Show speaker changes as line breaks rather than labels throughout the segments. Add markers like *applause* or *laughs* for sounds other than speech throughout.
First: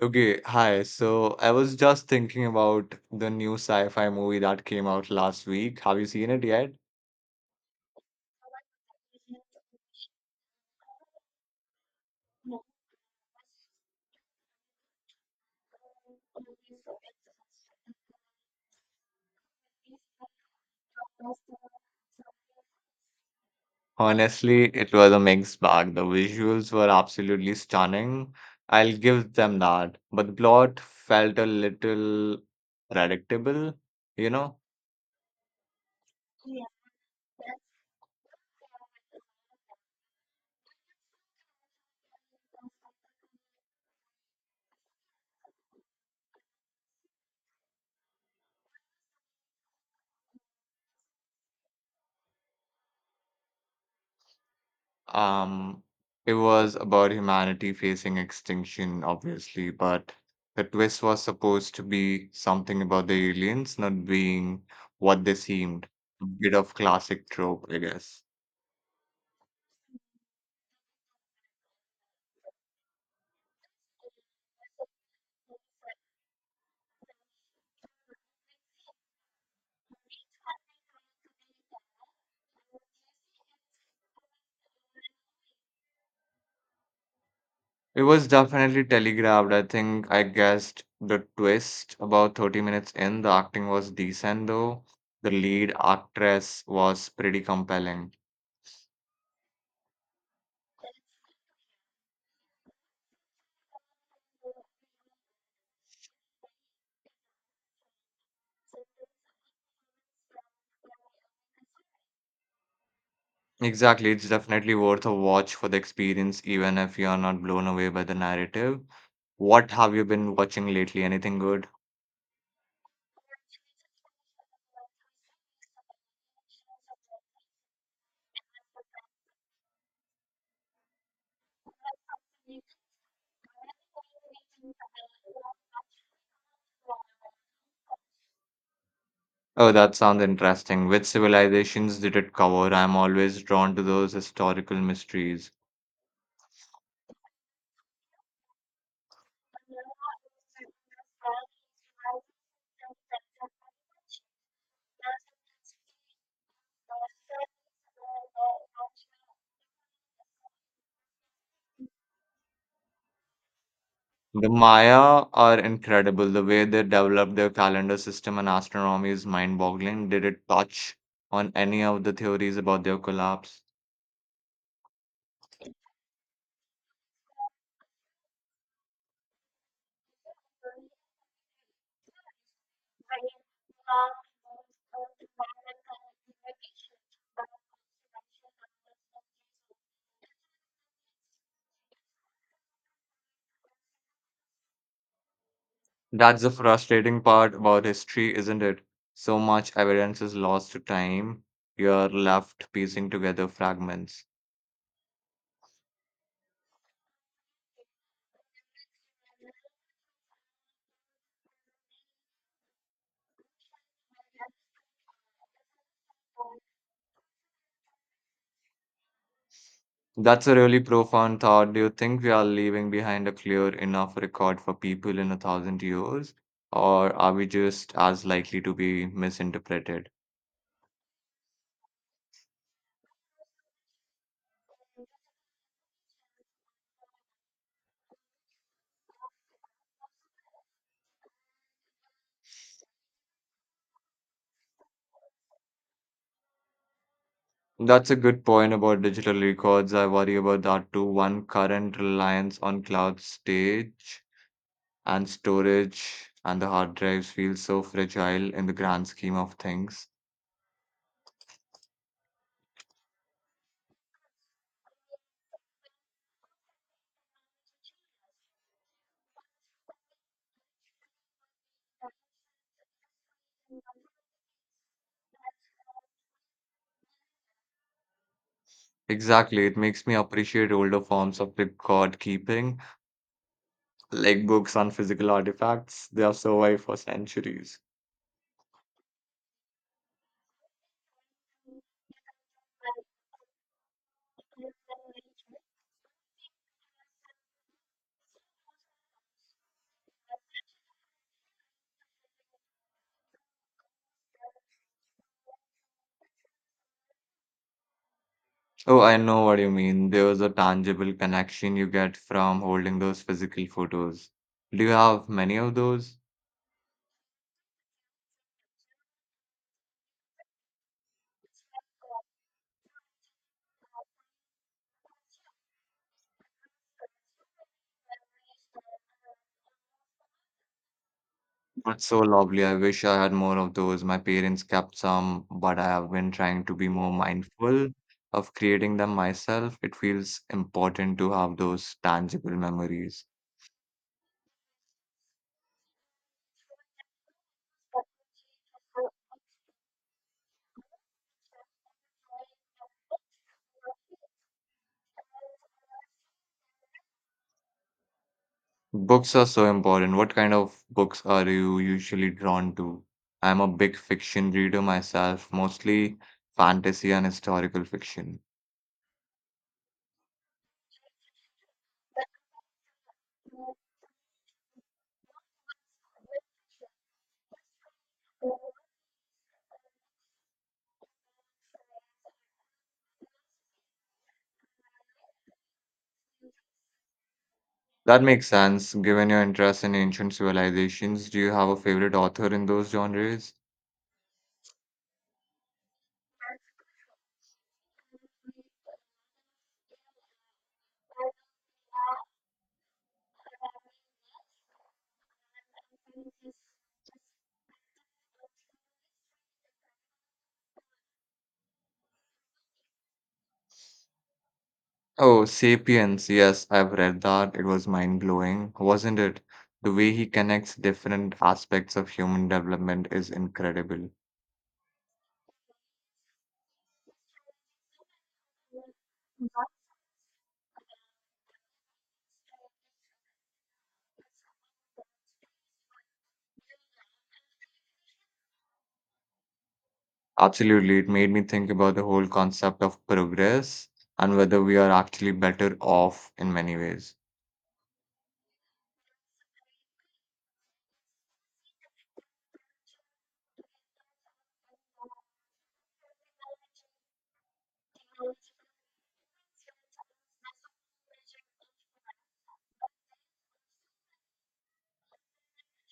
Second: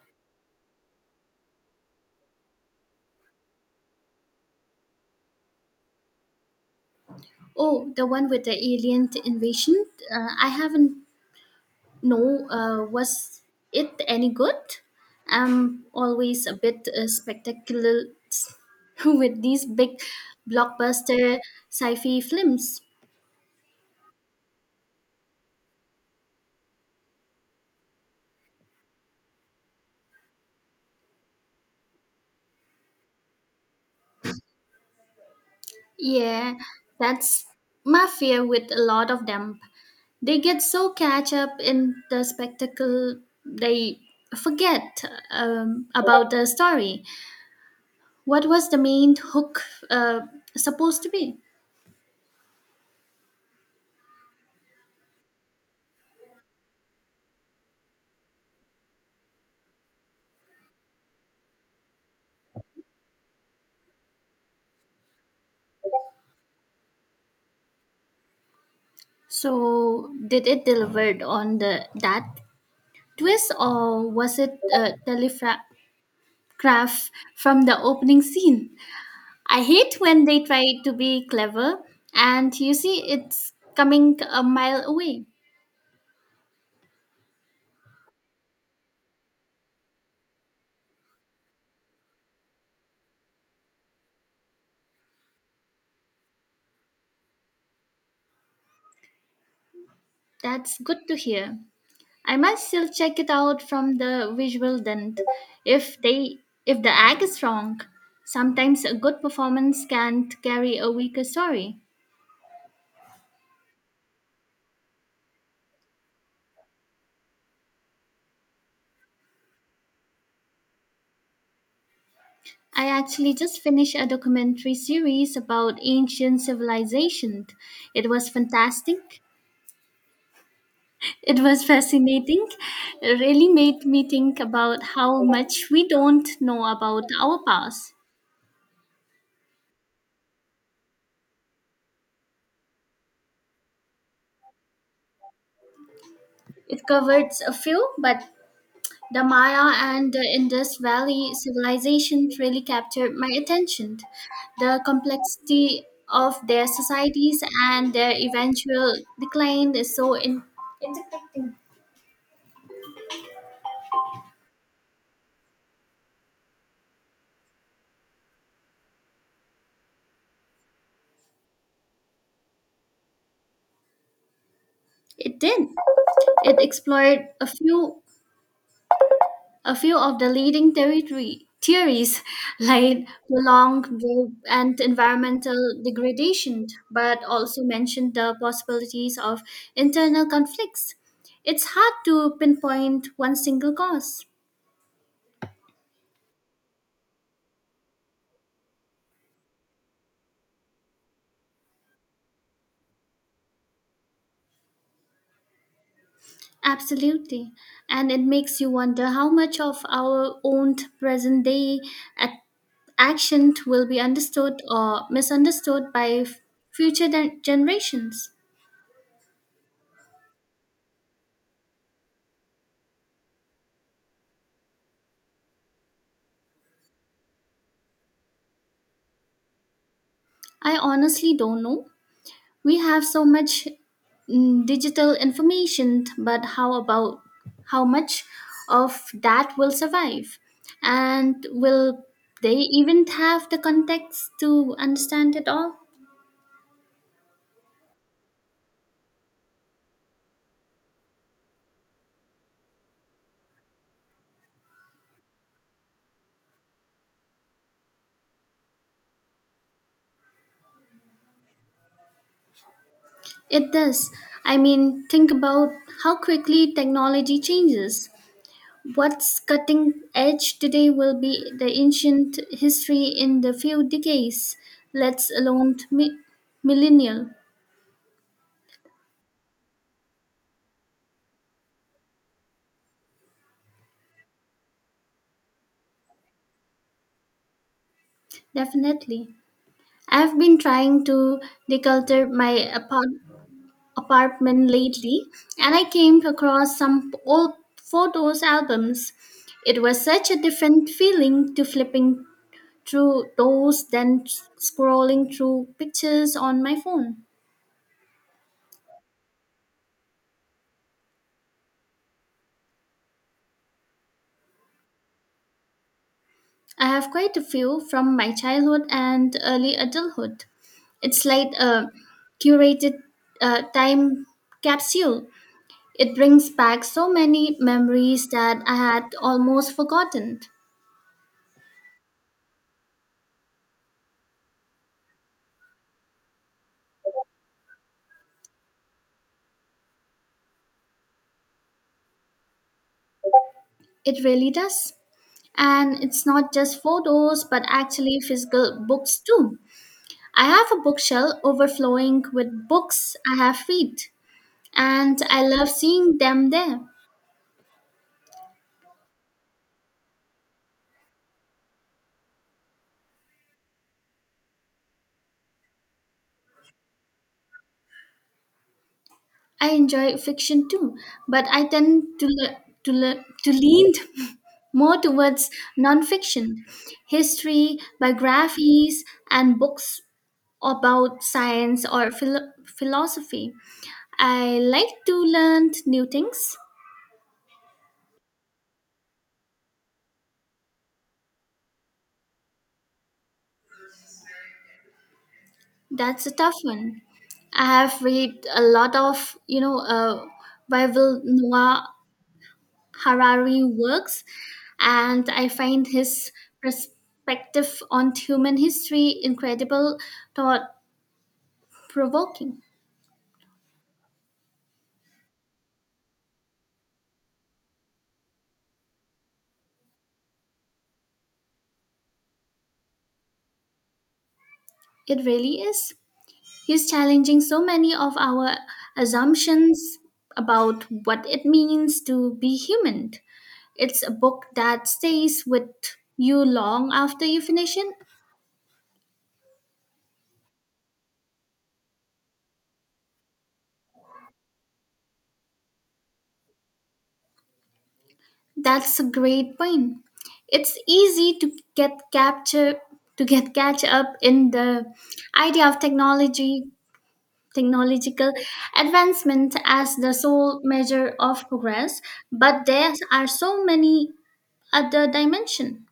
Okay, hi. So I was just thinking about the new sci-fi movie that came out last week. Have you seen it yet?
Oh, the one with the alien invasion. I haven't know. Was it any good? I'm always a bit spectacular *laughs* with these big blockbuster sci-fi films.
Honestly, it was a mixed bag. The visuals were absolutely stunning. I'll give them that. But the plot felt a little predictable, you know?
Yeah, that's my fear with a lot of them. They get so catch up in the spectacle they forget about the story. What was the main hook uh, supposed to be?
Um, it was about humanity facing extinction, obviously, but the twist was supposed to be something about the aliens not being what they seemed. A bit of classic trope, I guess.
So, did it delivered on the that twist, or was it a telegraph from the opening scene? I hate when they try to be clever, and you see it's coming a mile away.
It was definitely telegraphed. I think I guessed the twist about 30 minutes in. The acting was decent, though. The lead actress was pretty compelling.
That's good to hear. I might still check it out from the visual dent. If they if the act is wrong, sometimes a good performance can't carry a weaker story.
Exactly, it's definitely worth a watch for the experience, even if you are not blown away by the narrative. What have you been watching lately? Anything good?
I actually just finished a documentary series about ancient civilization. It was fantastic. It was fascinating. It really made me think about how much we don't know about our past.
Oh, that sounds interesting. Which civilizations did it cover? I'm always drawn to those historical mysteries.
It covered a few, but the Maya and the Indus Valley civilization really captured my attention. The complexity of their societies and their eventual decline is so interconnecting.
The Maya are incredible. The way they developed their calendar system and astronomy is mind-boggling. Did it touch on any of the theories about their collapse?
It did. It explored a few of the leading territory theories *laughs* like prolonged drought and environmental degradation, but also mentioned the possibilities of internal conflicts. It's hard to pinpoint one single cause.
That's the frustrating part about history, isn't it? So much evidence is lost to time. You're left piecing together fragments.
Absolutely. And it makes you wonder how much of our own present day ac- action will be understood or misunderstood by future generations.
That's a really profound thought. Do you think we are leaving behind a clear enough record for people in a thousand years? Or are we just as likely to be misinterpreted?
I honestly don't know. We have so much digital information, but how much of that will survive? And will they even have the context to understand it all?
That's a good point about digital records. I worry about that too. One current reliance on cloud stage and storage and the hard drives feels so fragile in the grand scheme of things.
It does. I mean, think about how quickly technology changes. What's cutting edge today will be the ancient history in the few decades, let us alone millennial,
Exactly. It makes me appreciate older forms of record keeping, like books on physical artifacts. They have survived for centuries.
definitely. I've been trying to declutter my apartment lately, and I came across some old photos albums. It was such a different feeling to flipping through those than scrolling through pictures on my phone.
Oh, I know what you mean. There was a tangible connection you get from holding those physical photos. Do you have many of those?
I have quite a few from my childhood and early adulthood. It's like a curated time capsule. It brings back so many memories that I had almost forgotten.
That's so lovely. I wish I had more of those. My parents kept some, but I have been trying to be more mindful of creating them myself. It feels important to have those tangible memories.
It really does. And it's not just photos, but actually physical books too. I have a bookshelf overflowing with books I have read, and I love seeing them there.
Books are so important. What kind of books are you usually drawn to? I'm a big fiction reader myself, mostly fantasy and historical fiction.
I enjoy fiction too, but I tend to lean *laughs* more towards nonfiction, history, biographies, and books about science or philosophy. I like to learn new things.
That makes sense, given your interest in ancient civilizations. Do you have a favorite author in those genres?
That's a tough one. I have read a lot of, Bible Noah Harari works, and I find his perspective on human history incredible, thought provoking.
Oh, Sapiens. Yes, I've read that. It was mind-blowing, wasn't it? The way he connects different aspects of human development is incredible.
It really is. He's challenging so many of our assumptions about what it means to be human. It's a book that stays with you long after you finish it.
Absolutely. It made me think about the whole concept of progress and whether we are actually better off in many ways.
That's a great point. It's easy to get capture to get catch up in the idea of technology technological advancement as the sole measure of progress, but there are so many other dimensions.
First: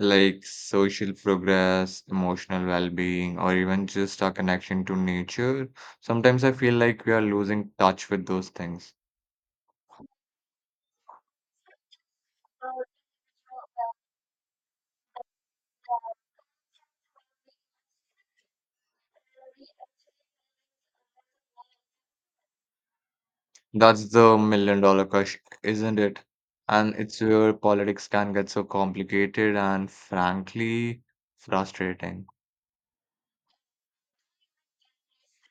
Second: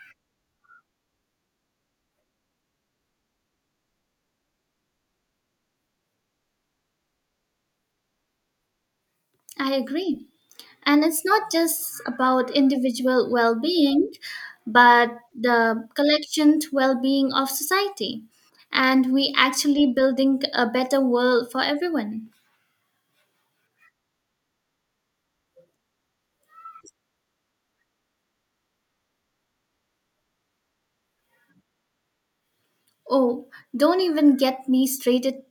Like social progress, emotional well-being, or even just our connection to nature. Sometimes I feel like we are losing touch with those things.
I agree. And it's not just about individual well being, but the collective well being of society. And we actually building a better world for everyone.
That's the million dollar question, isn't it? And it's where politics can get so complicated and frankly frustrating.
Oh, don't even get me straighted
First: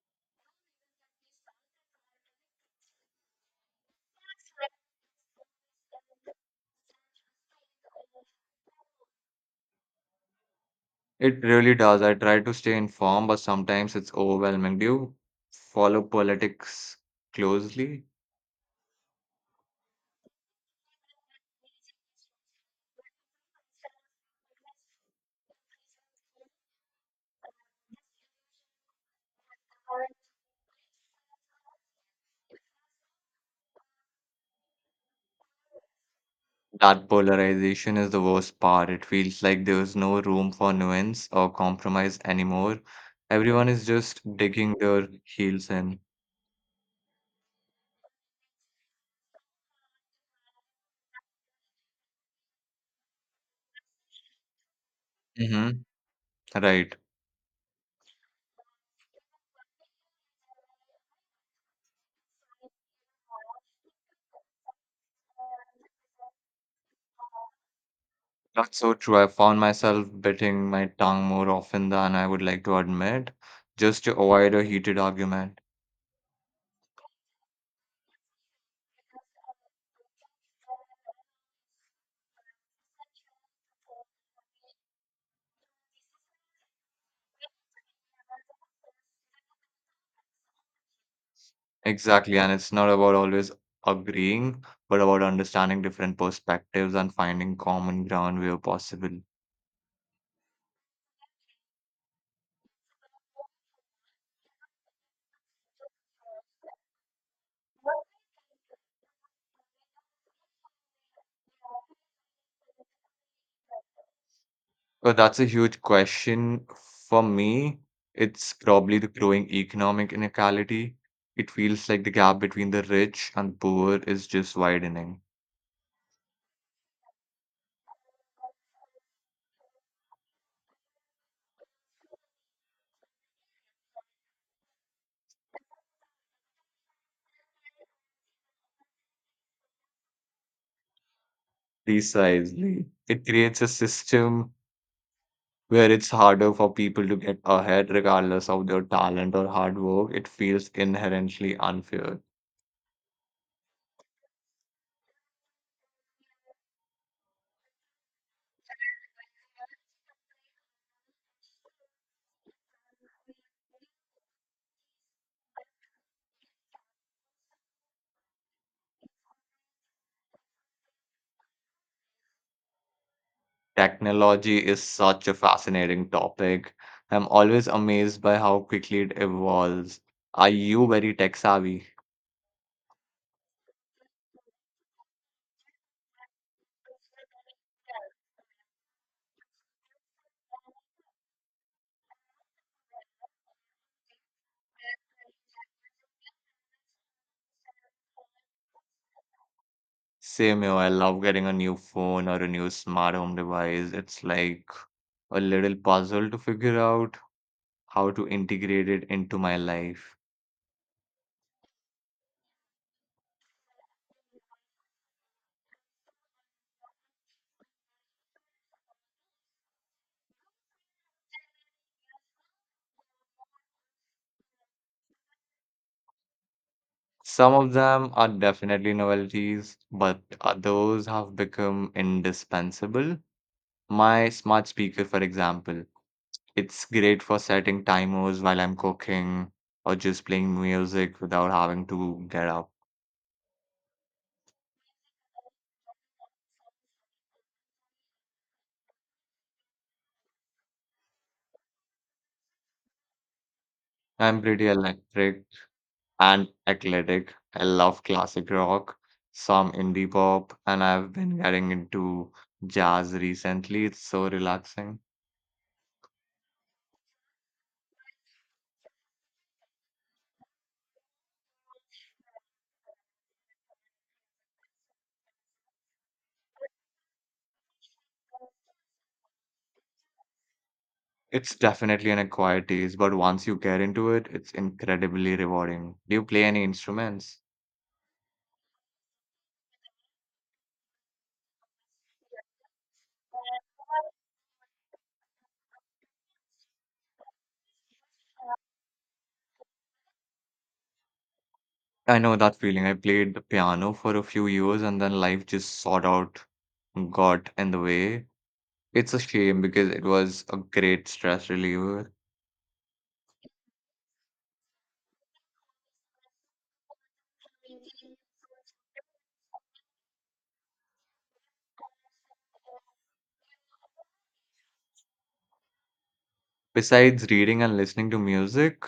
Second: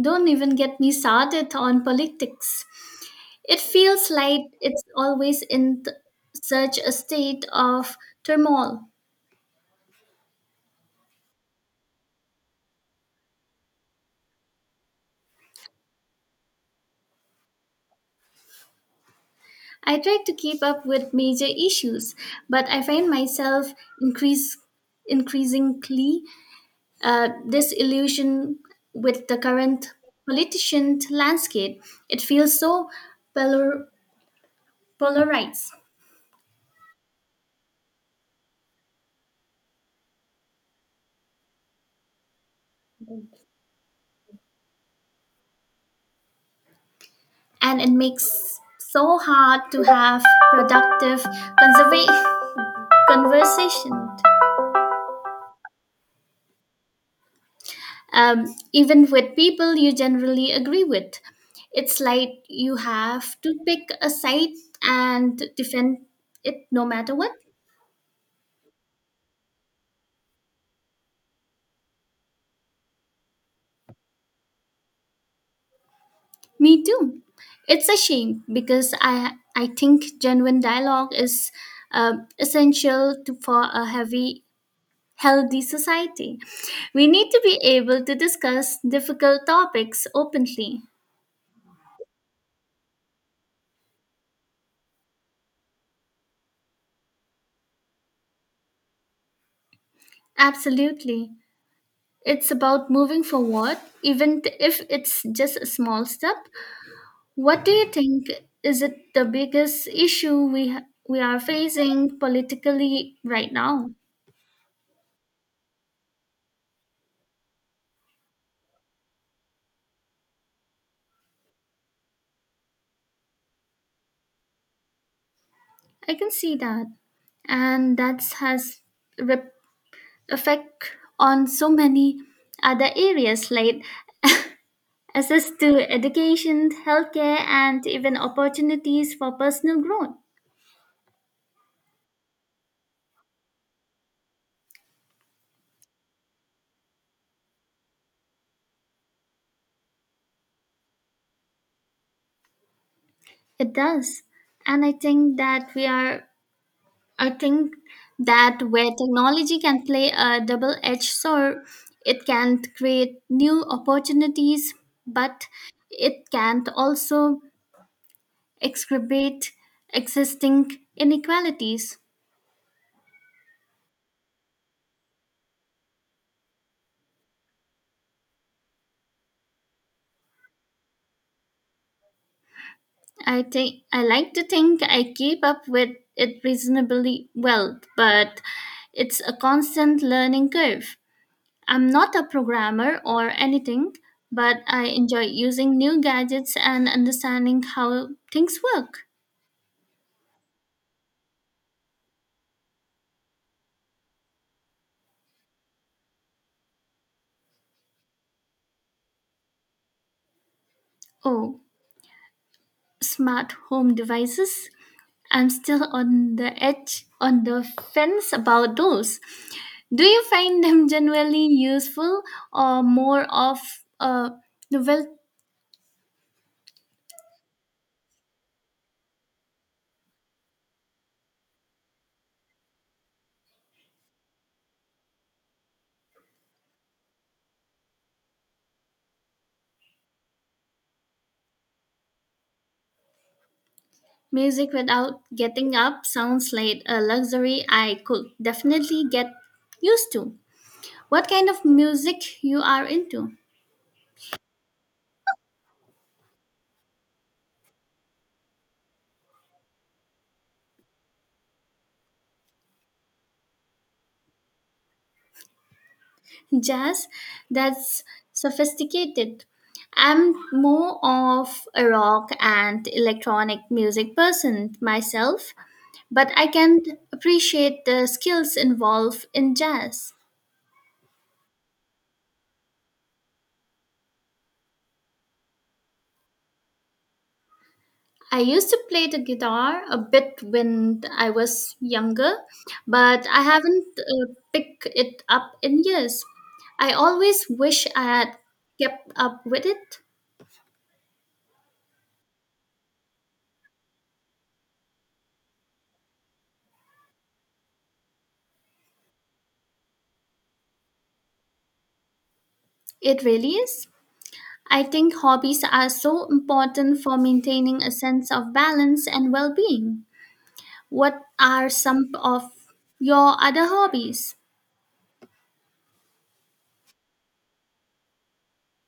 don't even get me started on politics. It feels like it's always in such a state of turmoil.
It really does. I try to stay informed, but sometimes it's overwhelming. Do you follow politics closely?
I try to keep up with major issues, but I find myself increase, increasingly disillusioned with the current politician landscape. It feels so polar, polarized,
That polarization is the worst part. It feels like there's no room for nuance or compromise anymore. Everyone is just digging their heels in.
and it makes so hard to have productive conserva- conversation.
Hmm. Right.
Even with people you generally agree with. It's like you have to pick a side and defend it no matter what.
That's so true. I found myself biting my tongue more often than I would like to admit, just to avoid a heated argument.
Me too. It's a shame because I think genuine dialogue is essential for a heavy healthy society. We need to be able to discuss difficult topics openly.
Exactly. And it's not about always agreeing, but about understanding different perspectives and finding common ground where possible.
Absolutely. It's about moving forward, even if it's just a small step. What do you think is it the biggest issue we are facing politically right now?
Oh, that's a huge question. For me, it's probably the growing economic inequality. It feels like the gap between the rich and poor is just widening.
I can see that, and that has rep- effect on so many other areas like access to education, healthcare, and even opportunities for personal growth.
Precisely. It creates a system where it's harder for people to get ahead, regardless of their talent or hard work. It feels inherently unfair.
It does, and I think that where technology can play a double edged sword, it can create new opportunities, but it can also exacerbate existing inequalities.
Technology is such a fascinating topic. I'm always amazed by how quickly it evolves. Are you very tech savvy?
I like to think I keep up with it reasonably well, but it's a constant learning curve. I'm not a programmer or anything, but I enjoy using new gadgets and understanding how things work.
Same here. I love getting a new phone or a new smart home device. It's like a little puzzle to figure out how to integrate it into my life.
Oh, smart home devices. I'm still on the fence about those. Do you find them *laughs* generally useful or more of a novel
Some of them are definitely novelties, but others have become indispensable. My smart speaker, for example, it's great for setting timers while I'm cooking or just playing music without having to get up.
music without getting up sounds like a luxury I could definitely get used to? What kind of music you are into?
I'm pretty electric and athletic. I love classic rock, some indie pop, and I've been getting into jazz recently. It's so relaxing.
Jazz, that's sophisticated. I'm more of a rock and electronic music person myself, but I can appreciate the skills involved in jazz.
It's definitely an acquired taste, but once you get into it, it's incredibly rewarding. Do you play any instruments?
I used to play the guitar a bit when I was younger, but I haven't picked it up in years. I always wish I had kept up with it.
I know that feeling. I played the piano for a few years and then life just sort out got in the way. It's a shame because it was a great stress reliever.
It really is. I think hobbies are so important for maintaining a sense of balance and well being. What are some of your other hobbies?
Besides reading and listening to music,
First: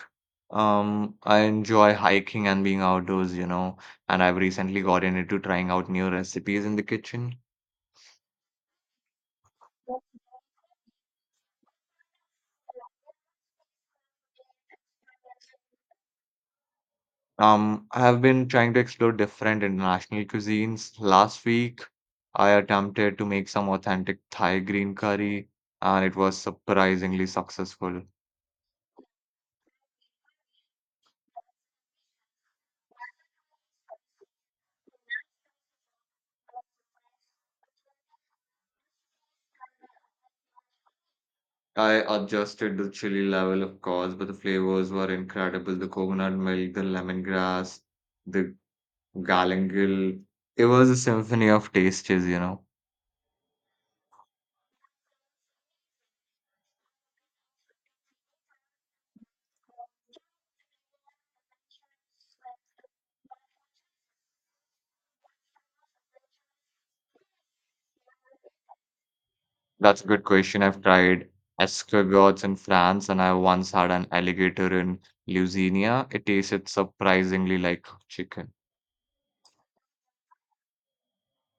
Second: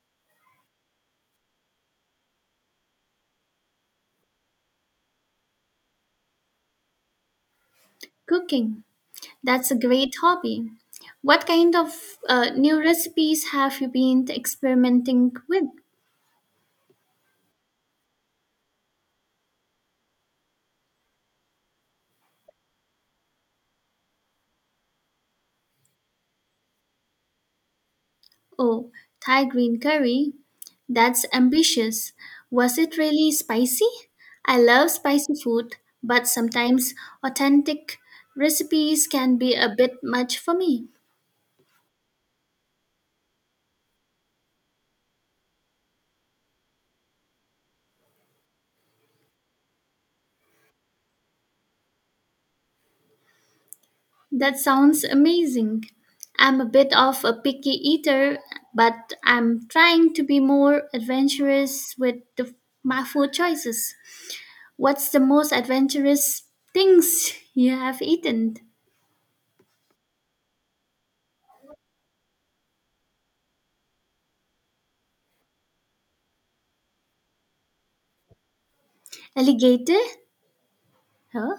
I enjoy hiking and being outdoors, and I've recently gotten into trying out new recipes in the kitchen.
Cooking. That's a great hobby. What kind of new recipes have you been experimenting with?
I have been trying to explore different international cuisines. Last week, I attempted to make some authentic Thai green curry, and it was surprisingly successful.
Oh, Thai green curry. That's ambitious. Was it really spicy? I love spicy food, but sometimes authentic recipes can be a bit much for me.
I adjusted the chili level, of course, but the flavors were incredible. The coconut milk, the lemongrass, the Galangil, it was a symphony of tastes.
That sounds amazing. I'm a bit of a picky eater, but I'm trying to be more adventurous with my food choices. What's the most adventurous things you have eaten?
That's a good question. I've tried escargots in France, and I once had an alligator in Louisiana. It tasted surprisingly like chicken.
Alligator? Huh?